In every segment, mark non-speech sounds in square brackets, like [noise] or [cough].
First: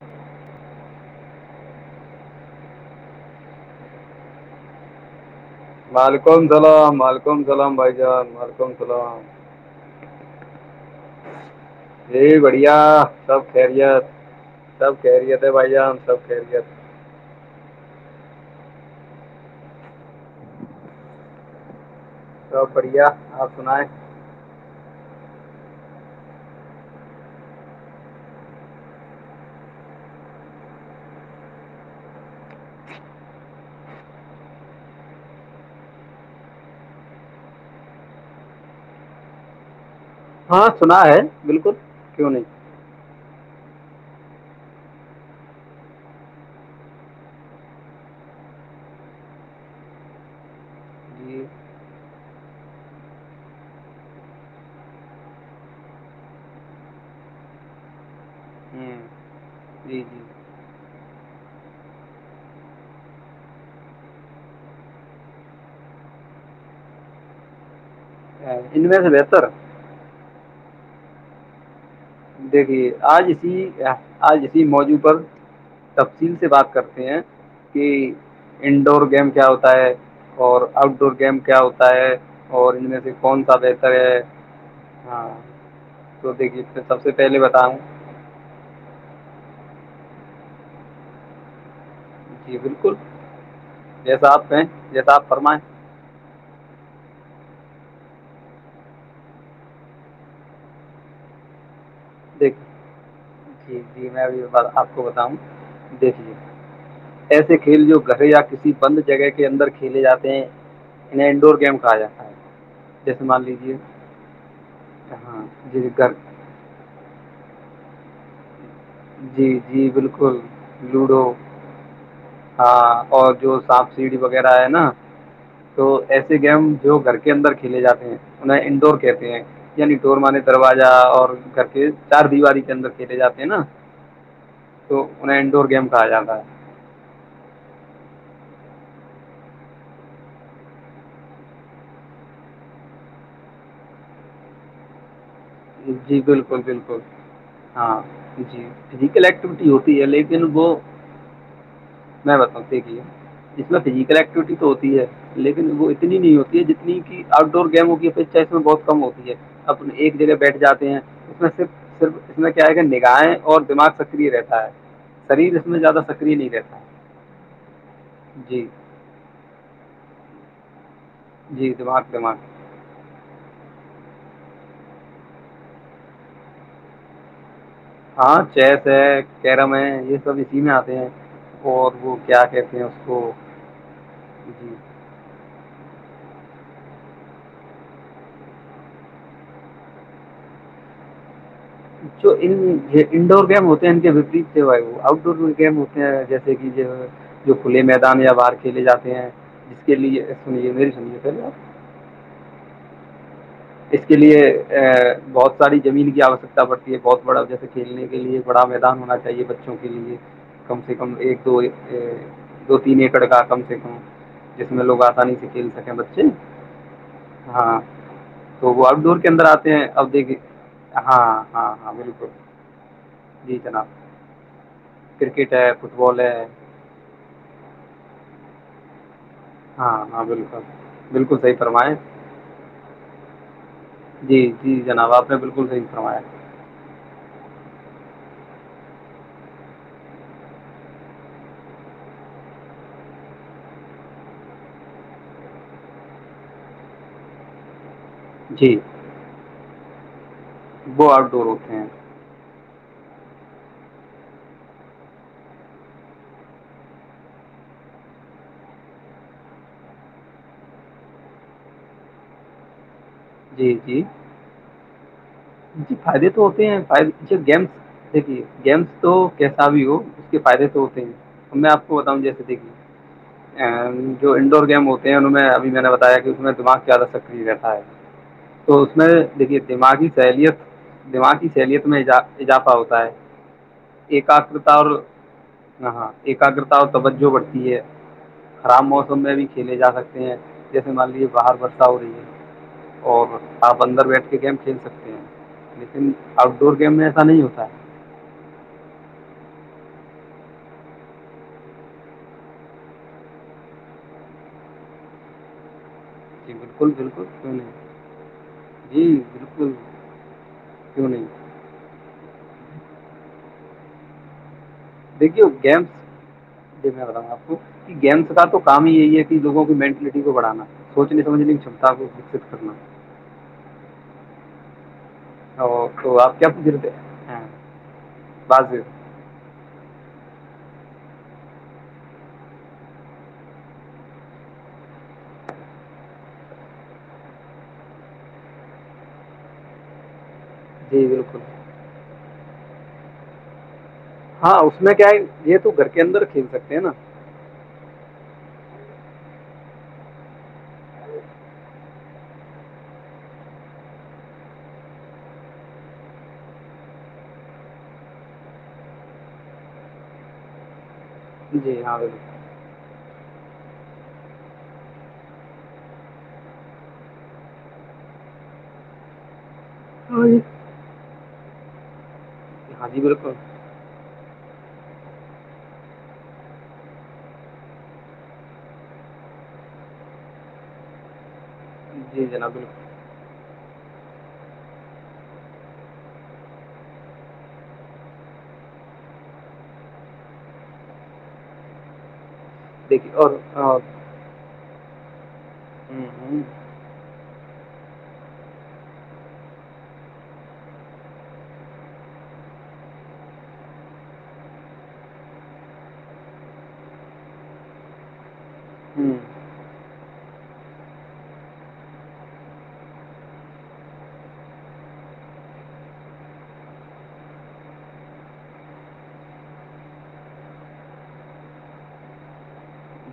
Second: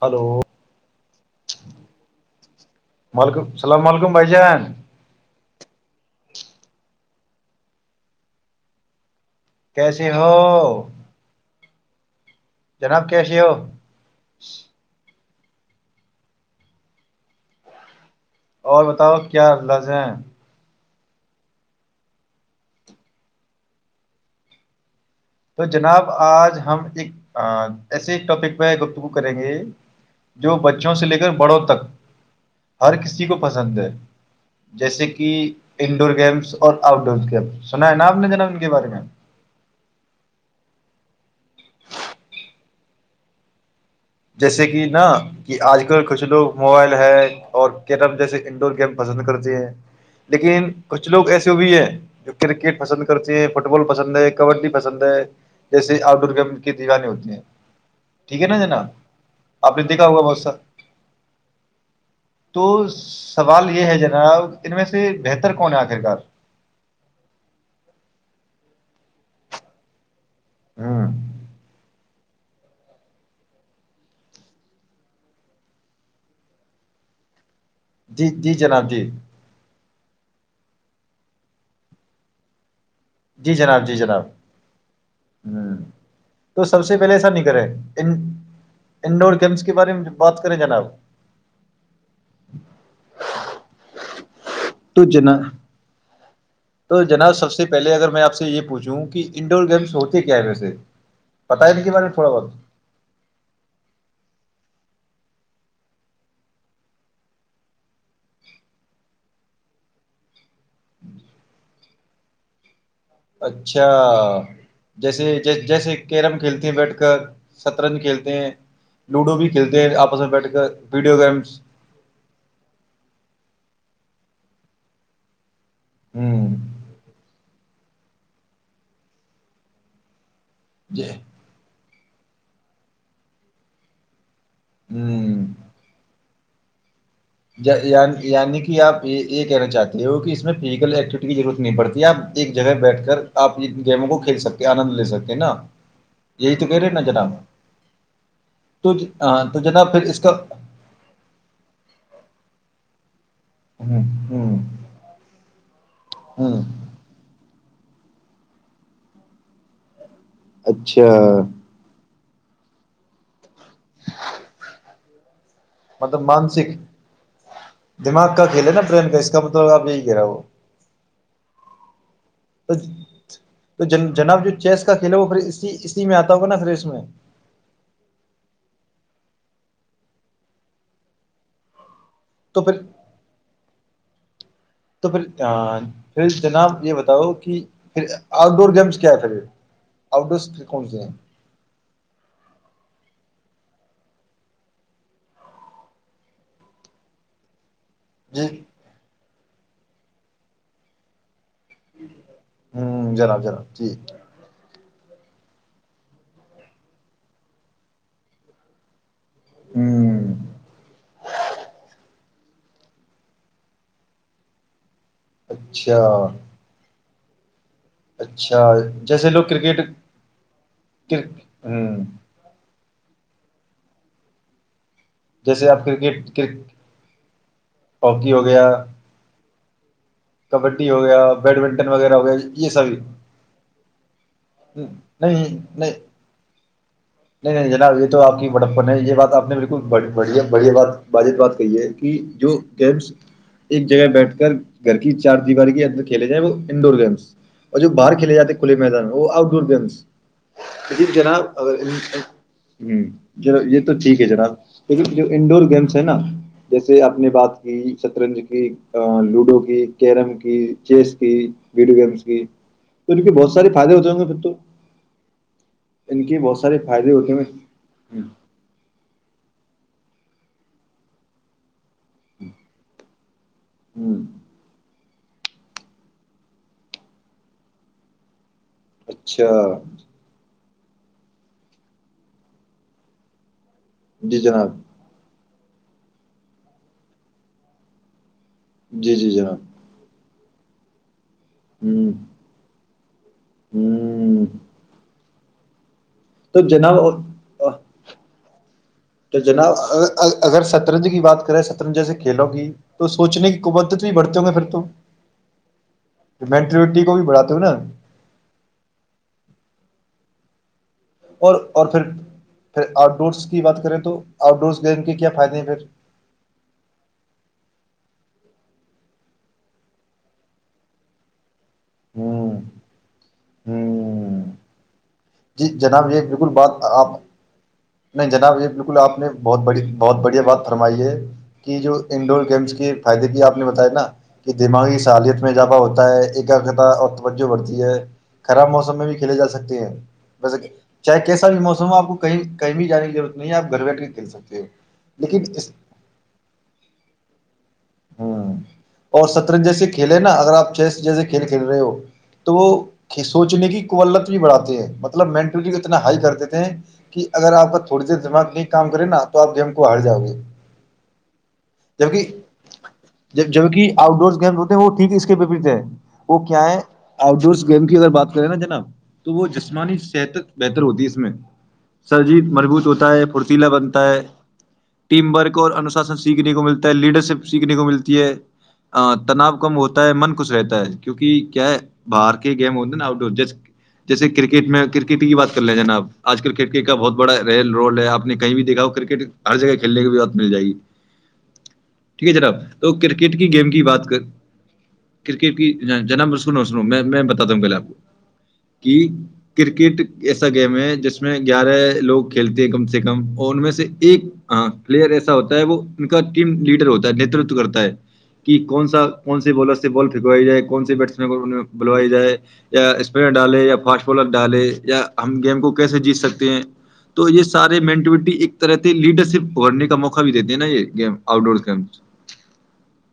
Hello وعلیکم اللام علیکم بھائی جان مالکم سلام مالکم سلام بھائی جان ملکم سلام کیسے ہو جی بڑھیا جناب کیسے سب ہو خیریت سب کہہرییے تھے بھائی ج ہم سب کہ رہیے تھ اور بتاؤ کیا لجیں سب بڑھیا آپ سنایں تو جناب آج ہم ایک ایسے ایک ٹاپک پہ گپتگو کریں گے جو بچوں سے لے کر بڑوں تک ہر کسی کو پسند ہے جیسے کہ انڈور گیمس اور آؤٹ ڈور گیم سنا ہے نا آپ نے جناب ان کے بارے میں ہاں سنا ہے بالکل کیوں نہیں جیسے کہ نا کہ آج کل کچھ لوگ موبائل ہے اور کیرم جیسے انڈور گیم پسند کرتے ہیں لیکن کچھ لوگ جی ایسے وہ بھی ہیں جو کرکٹ پسند کرتے ہیں فٹ بال پسند ہے کبڈی پسند ہے جیسے آؤٹ ڈور گیم کی دیوانی ہوتی ہیں ٹھیک ہے نا جناا ہوں آپ نے جی دیکھا ہوگا جی بہت سا تو سوال یہ ہے جنا ان میں سے بہتر کون ہے آخرکار اے، ان میںس بی سر ہاں دیکھیے آج اسی آج اسی موضوع پر تفصیل سے بات کرتے ہیں کہ جی جی جناب انڈور جی گیم کیا ہوتا ہے اور آؤٹ ڈور گیم کیا ہوتا ہے اور ان میں فون جی س جناب جی رہر جناب ہاں ہ تو د پہلے ایسا نہیں کرے ان ان انڈ گمس کے بارے میں بات کریں جناب [unintelligible] جی بالکل جیسا آپ کہیں تو جیسا آپ جناب فرمائیں [unintelligible] تو جناب سب سے پہلے اگر میں آپ سے یہ پوچھوں کہ انڈور گیمس ہوتے کیا ہے میں سے پتا ہے نہیں دیک جی جی میں ای ب آ [unintelligible] کو بتاؤں دیکھے ایسے کھیل جو گھر یا کسی بند جگہ کے اندر کھیلے جاتے ہیں انہیں انڈور گیم کہا جاتا ہے [unintelligible] لیجیے اچھا جیسے ہاں ج جی جیسے گھر کیرم کھیلتی ہیں بیٹھ کر [unintelligible] ست رن کھیلتے ہیں [unintelligible] جی بھی کھیلتے جی ہیں آپس میں بالکل بیٹھ کر ویڈیو لوڈو گیمس ہاں اور جو سپ سے [unintelligible] سیڑی وغیرہ ہے نا [unintelligible] تو ایسے ہوں گیم جو گھر کے اندر [unintelligible] کھیل جاتے ہیں انہیں انڈور کہتے ہیں یعنی ڈور مانےتے [unintelligible] دروازہ جی اور گکز [unintelligible] چار دیواریی کے اندر کھیلے جاتے ہیں نا [unintelligible] تو انہیں ہوں انڈور گیم کہا جاتا ہے [unintelligible] یعنی کہ آپ یہ کہنا چاہتے ہو کہ اس میں فزیکل ایکٹیوٹی کی ضرورت نہیں پڑتی آپ ایک جگہ بیٹھ کر آ گیموں کو کھیل سکتے آنند لے سکتے [unintelligible] جی یہی بالکل تو کہہ رہے ہیں بالکل نا جناب ہاں جی تو فزیکل ہاں تو ایکٹیوٹی جناب ہوتی ہے پھر اس کا لیکن وہ [unintelligible] میں بتاؤوں ٹھیک ہی ہے [unintelligible] ج میں ہ فزیکل ایکٹیویٹی تو ہوتی ہے لیکن وہ [unintelligible] نی نہیں ہ ہوتی ہے ہ جتنی کہ آؤ [unintelligible] گیموں کی اپیکھا اس میں بہت کم ہوتی ہے اپنی ایک جگہ [unintelligible] بیٹھ جاتے ہیں اچھا اس میں صرف صرف کیا ہے کہ نگاہیں اور دماغ سکری رہتا ہے شریر اس میں زیادہ مطلب سکریہ نہیں مانسک رہتا دماغ کا کھیل جی ہے نا برین کا اس کا مطلب آپ یہی کہہ رہا ہو جی دمار دم تو جن جناب جو چیس کا کھیل ہے وہ اسی اسی میں آتا ہوگا نا پری اس میں ہاں چیس ہے کیرم ہے یہ سب اسی میں آتے ہیں اور وہ کیا تو کہتے پھر ہیں اس کو جی تو پھر پھر جناب یہ بتاؤ کہ پھر آؤٹ ڈور گیمس کیا ہے پھر آؤٹ ڈورس کون سی ہیں جو ان انڈور گیم ہوتے ہیں ان کےپریت سے آؤٹ ڈور گیم ہوتے ہیں جیسے کہ کھلے میدان یا جی باہر کھیلے جاتے ہیں کے لیے سنیے سجے پہلے آپ ہوں جناب جناب جی اس کے لیے بہت ساری زمین کی آوشکتا پڑتی ہے بہت بڑا و جیسے کھیلنے کے لیے بڑا میدان ہونا چاہے چاہیے بچوں کے لیے ہ کم سے کم ایک دو دو تین ایکڑ کا کم سے کم جس میں لوگ آتے پانی سے کھیل سکیں اچھا بچے ہاں اچھا تو وہ آؤٹ ڈور کے جیسے لوگ اندر آتے کرکٹ ہیں اب دیکھے ہاں ہ ہاں ہاں بالکل جی جناب کرکٹ ہے جیسے آپ فٹ بال ہے کرکٹ کر اکے ہو گیا ہاں ہاں بالکل کبڈی ہو گیا بالکل صحیح بیڈمنٹن فرمائیں وغیرہ ہو گیا یہ سبھی جی جی جناب آپ نہیں نے نہیں بالکل صی نہیں فرمایا جناب یہ یہ بک گم ایک جگہ بیٹھ کر گھر کی چار دیاری کھیلے جائ وہ انڈ گم اور باہر کھیل جاتے کھلے جی میدان وہ آؤٹ ڈور گیمس وہ آؤٹ ڈور جناب ہوتے اگر ہیں ہ ج یہ تو ٹھیک ہے جناب لیکن جو انڈور گیمس ہے نا جیسے آپ نے بات کی شطرنج کی لوڈو کی کیرم کی چیس کی ویڈیو گیمس کی تو کیونہ بہت سارے جی فائدے جی ہوتے ہوں گے پھر تو ان فائدے کے تو بہت ہوتے سارے ہیں فائدے ہوتے ہیں گیمس ہوں دیکھی گیمس تو کیسا بھی ہو اس کے فائدے سے ہوتے ہیں تو میں آپ بتا ہوں جیسے دیکھی ہوں، جو انڈور گیم ہو ان میں ابھی میں نے بتایا کہ اس میں دماغ زیادہ سکری رہتاا ہے تو اس میں اچھا دیکھیے دماغی دماغ کی شہلیت میں اضافہ ہوتا ہے جی ایکاگرتا جناب اور ہاں ہاں ایکاگگرتا اور توجہ بڑھتی ہے خراب جی موسم جی میں بھی جناب کھیلے جا سکتے ہیں جیسے مان لیجے باہر برسہ ہو ہوں رہی ہے اور آپ اندر بیٹھ کے ہوں گیم کھیل سکتے ہیں آؤٹ تو ڈور جناب گیم میں ایسا نہیں ہوتا ہے تو جناب اگر سطرنج کی بات کریں سترنج جیسے کھیلوں کی تو سوچنے کی قبدت بھی بڑھتے ہوں گے پھر تو جی بالکل مینٹلٹی کو بالکل بھی کیوں بڑھاتے ہو نا نہیں جی بالکل کیوں نہیں اور اور پھر پھر آؤٹ ڈورس بات کریں تو آؤٹ ڈورس کی دیکھیو گیمس ڈ میں بتاؤں گا آپ کو کہ گیمس کا تو کام ہی یہی ہے کہوگوں کی مینٹلٹی کو بڑھانا سوچنے سمجھنے تاب کو ہ گکست کرنا ہ جی اور جناب تو یہ آپ بالکل کیا پوچھ رہے بات تھے عام ہے ہاں نہیں جناب یہ بازی بالکل آپ نے بہت بڑی بہت بڑھیا بات فرمائیے کہ جو انڈور گیمس کے فائدے کی آپ نے بت نا کہ دماغی ست میں اضافہ ہوتا ہے ایکتا اور توجہ بڑھتی ہے خراب موسم میں بھی کھیلے جا سکتے ہیں ویسے جی چاہے بالکل کیسا بھی موسم ہو آپ کو کہیں بھی جان کیضرورت نہیں آپھر بیٹے ہاں اس میں کیا ہے یہ تو گھر کے اندر کھیل سکتے ہیں نا ہ اور سترنج جیس کھیلے نا اگر آپ چیس جیسے کھیل کھیل رہے ہو تو وہ سوچنے کی کوولت بھی بڑھاتے ہیں مطلب مینٹلٹی اتنا ہائی کر دیتے ہیں کہ اگر آپ کا تھوڑی دیر دماغ میں کام کرے نا تو آپ گیم کو ہار جاؤ گے جی ہاں بالکل جب جبک آؤٹ ڈور گیم ہوتے ہیں وہ ٹھیک ہے اس کے پپریت ہے وہ کیا ہے آؤٹ ڈورس گیم کی اگر بات کریں نا جناب تو وہ ج جسمانی صحت بہتر ہوتی ہے اس میں سر جی مضبوط ہاں جی ہوتا ہے بالکل پھرتیلا بنتا ہے ٹیم ورک اور انوشاسن سیکھنے کو ملتا ہے لیڈر شپ سیکھنے کو ملتی ہے تناؤ کم ہوتا ہے من خوش رہتا ہے کیونکہ کیا ہے جی باہر جناب کی گیم ہوی بالکل نا آؤٹ ڈور جیسے کرکٹ میں کرکٹ کی بات کر لیں جناب آج کل کرکٹ کا بہت بڑا رول ہے آپ نے کہیں بھی دیکھا ہو کرکٹ ہر جگہ کھیلنے کی بھی بات مل جائے گی ٹھیک ہے جناب تو دیکھیے اور کرکٹ کی گیم اور- کی بات کر کرکٹ کی ہوں، جنا م ہوں، میں پہل آپ کو کہ کرکٹ ایسا گیم ہے جس میں گیارہ لوگ کھیلتے ہیں کم سے کم اور ان سے ایک ہ پلیئر ایسا ہوتا ہے وہ ان کا ٹیم لیڈر ہوتا ت کرتا ہے کہ کون سا ہوں، کون سے بالر سے بال پنکوائی جائے کون سے بیٹ بلو جائے یاپنر ڈالے یا فسٹ بالر ڈالے یا ہم گیم کو کیسے جیت سکتے ہیں تو یہ سارے مینٹٹی ایک طرح لیڈر شپ اگڑنے کا موقع بھی دیتے ہیں نا یہ گم آؤٹ ڈور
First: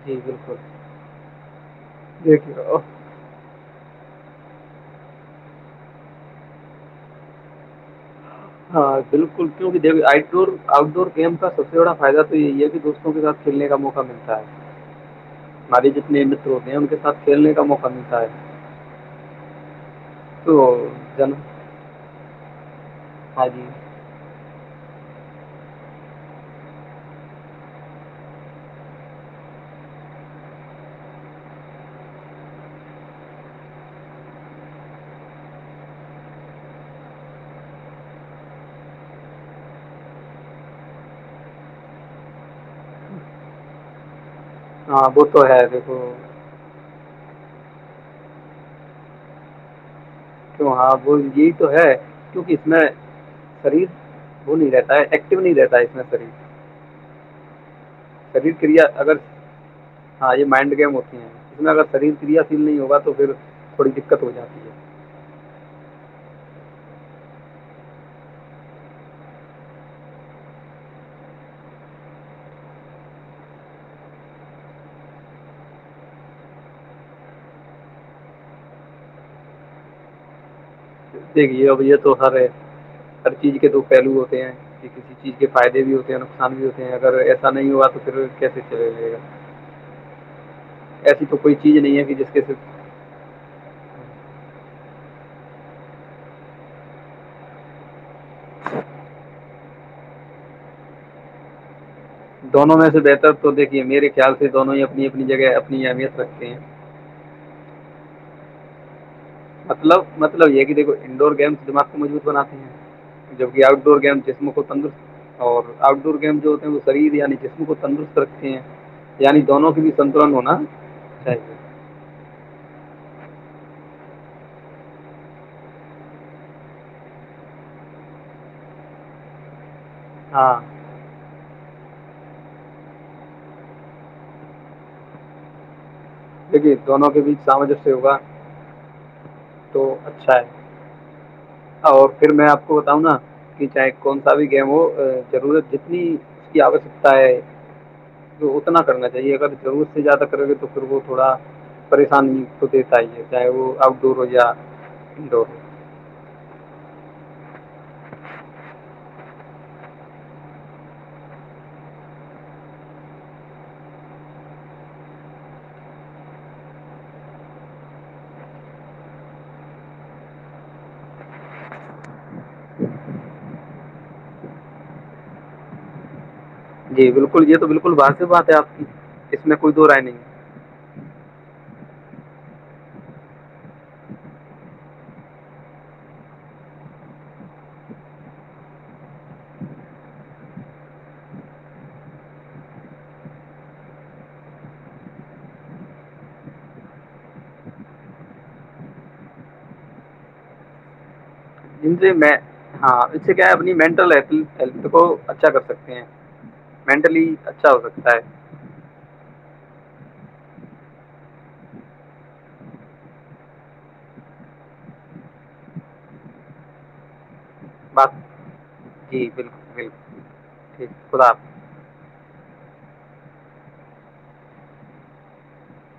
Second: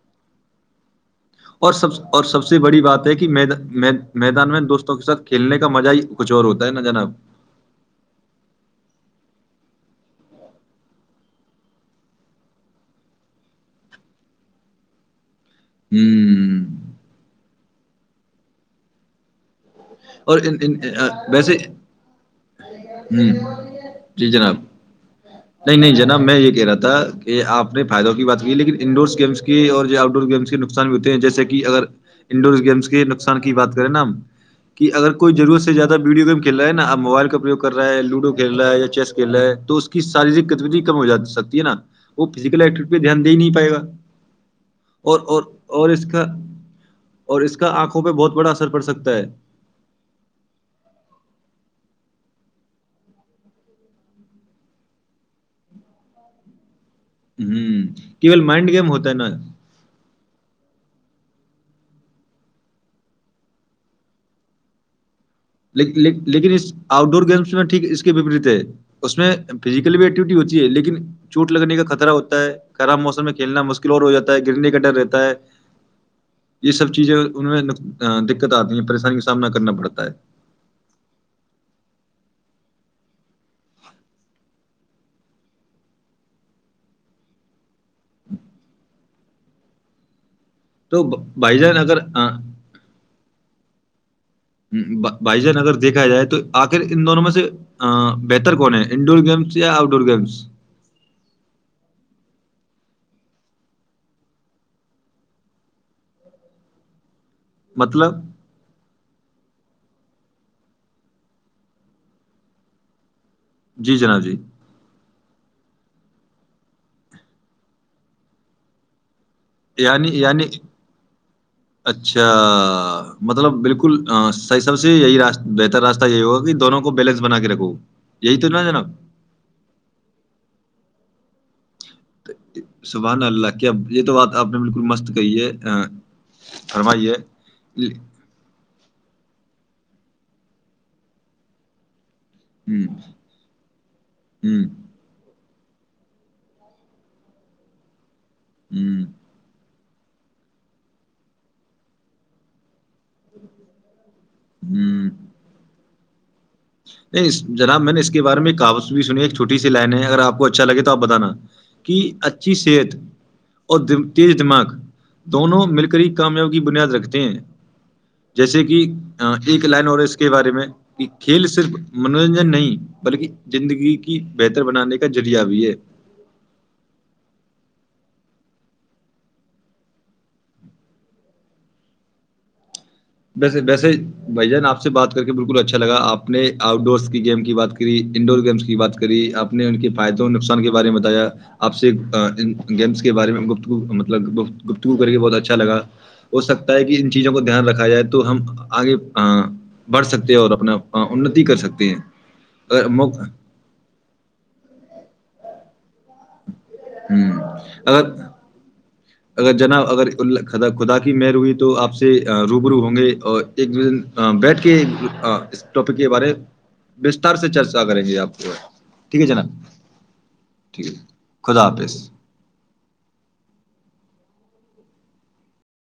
جی بالکل اور سب اور سب دیکھیے سے اور بڑی بات ہے کہید میدان میں دوستوں تو ساتھ کھیلنے کا مزہ ہی کچھ اور ہوتا ہے نا جناب بالکل کیوںک د آٹ ڈور آؤٹ ڈور گیم کا سب سے بڑا فائدہ تو یہی ہے کہ دوستوں کے ساتھ کھیلنے کا موقع ملتا ہے ہمارے جتنے متر ہوں ہوتے ہیں ان کے ساتھ کھیلنے کا موقع پنتا ہے اور تو جن ویسے ہاں جی ہوں جی جناب نہیں نہیں جناب میں یہ کہہ رہا تھا کہ آپ نے فائدوں کی بات کی لیکن انڈورس گیمس کے اور جو آؤٹ ڈور گیمس کے نقصان بھی ہوتے ہیں جیسے کہ اگر انڈور گیمس کے نقصان کی بات کریں نا کہ اگر کوئی ضرورت سے زیادہ ویڈیو گیم کھی رہا ہے نا ا موبائل کا پروگ کر رہا ہے لوڈو کھیل رہا ہے یا چیس کھی رہا ہے تو اس کی شاریک ک کم ہو جا سکتی ہے نا وہ فزیکل ایکٹیوٹی پہ دھیان د ہی نہیں پائے گا ہاں اور وہ تو اور ہے اور دیکھو اس کا اور اس کا آنکھوں پہ بہت بڑا اثر پڑ سکتا ہے کیوں ہاں وہ یہی تو ہے کیونکہ اس میں شریر وہ نہیں رہتا ہے ایکٹو نہیں رہتا ہے اس میں شریر ہوں خریید کریا اگر ہاں یہ مائنڈ گیم ہوتی ہیں اس میں اگر شریر کریا شیل نہیں ہوگا تو پھر تھوڑی دقت ہو جاتی ہے لیکن اس آؤٹ ڈور گیمس میں ٹھیک اس کےپریت ہے اس میں فزیکل بھی ایکٹیوٹی ہوتی ہے لیکن چوٹ لگنے کا خطرہ ہوتا ہے خراب موسم میں کھیلنا مشکل اور ہو جاتا ہے گرنے کا ڈر رہتا ہے یہ سب چیزیں ان میں دقت آتی ہیں پریشانی کا سامنا کرنا پڑتا ہے دیک یہ اب یہ تو ہر ہے ہر چیز کے تو پہلو ہوتے ہیں کہ کسی چیز کے فائدے بھی ہوتے ہیں نقصان بھی ہوتے ہیں اگر ایسا نہیں ہوا پر کیسے چلا جائے گا تو ایسی کوئی بھائی چیز جان اگر نہیں ہے کہ آ جس ہ کے صرف بھائی جان اگر دیکھا جائے تو آخر ان دونوں میں سے ا بہتر کون ہے انڈور گیمس یا آؤٹ ڈور گیمس دونوں میں سے بہتر تو دیکھیے میرے خیال سے دونوں ہی اپنی اپنی جگہ اپنی اہمیت رکھتے ہیں مطلب مطلب مطلب یہ کہ دیکھو انڈور گیمس دماغ کو مضبوط بناتے ہیں جبکہ آؤٹ جی ڈور گیم جناب جی جس میں خ تندرست اور آؤٹ ڈور گیم جو ہوتے ہیں وہ شریر یعنی جسم کو تندرست رکھتے ہیں یعنی دونوں کے بیچ یعنی سنتولن یعنی ہونا چاہیے اچھا مطلب بالکل صیح سب سے یہیاست بہتر راستہ یہی ہوگا کہ دونوں کو بیلنس بنا کے رکھو یہی تو نا جناب ہاں سبحان اللہ کیاب یہ تو بات آپ نے بالکل مست کہی ہے ہ دیکھیے دونوں کے بیچ سامجس ہوگا تو اچھا ہے اور پھر میں آپ کو ہوں، بتاؤں نا کہ چاہے کون سا بھی ہوں، گیم ہو ضرورت جتنی اس کی آوشکتا ہے تو اتنا ہوں، کرنا چاہیے اگر ضرور زیادہ کرو گے تو پھر وہ تھوڑا پریشانی کو دیتا ہی ہے چاہے وہ اب دورج ہوں۔ انڈور [unintelligible] نہیں جناب میں نے اس کے بارے میں کاوس بھی سنی ایک چھوٹی سی لائن ہے اگر آپ کو اچھا لگے تو آپ بتانا کہ اچھی صحت اور تیز دماغ دونوں مل کری کامیاب کی بنیاد رکھتے ہیں جیسے کہ ایک لائن اور ہے اس کے بارے میں [unintelligible] کھیل صرف منورنجن نہیں بلکہ زندگی کی بہتر بنانے کا ذریعہ بھی ہے جی بالکل یہ تو بالکل باضف بات ہے آپ کی اس میں کوئی دو رائے نہیں ویسے ویسے بھ جان آپ سے بات کر کے بالکل اچھا لگا آپ نے آؤٹ ڈورس کی گیم کی بات کری انڈور گیمس کی بات کری آپ نے ان کے فائدوں اور نقصان کے بارے میں بتایا آپ سے گیمس کے بارے میں گتگ مطلب گ گتگو کر کے بہت اچھا لگ ہو سکتا ہے کہ ان چیزوں کو دھیان رکھا جائے [unintelligible] تو ہم آگے بڑھ سکتے اور اپنا اننتی کر سکتے ج ہیں سے اگر ہاں اس موقع سے کیا ہے اپنی مٹلھ کو اچھا کر سکتے ہوں مینٹلی ہوں، اچھا ہو سکتا ہے گر جناب اگر خدا کی مر ہوئی تو آپ سے روب رو ہوں گے اور ایک بیٹھ کے اس ٹاپک کے بارے بستار سے چرچا کریں بات گے آپ کو ٹھیک ہے جی جناب بالکل بالکل ٹھیک خدا حافظ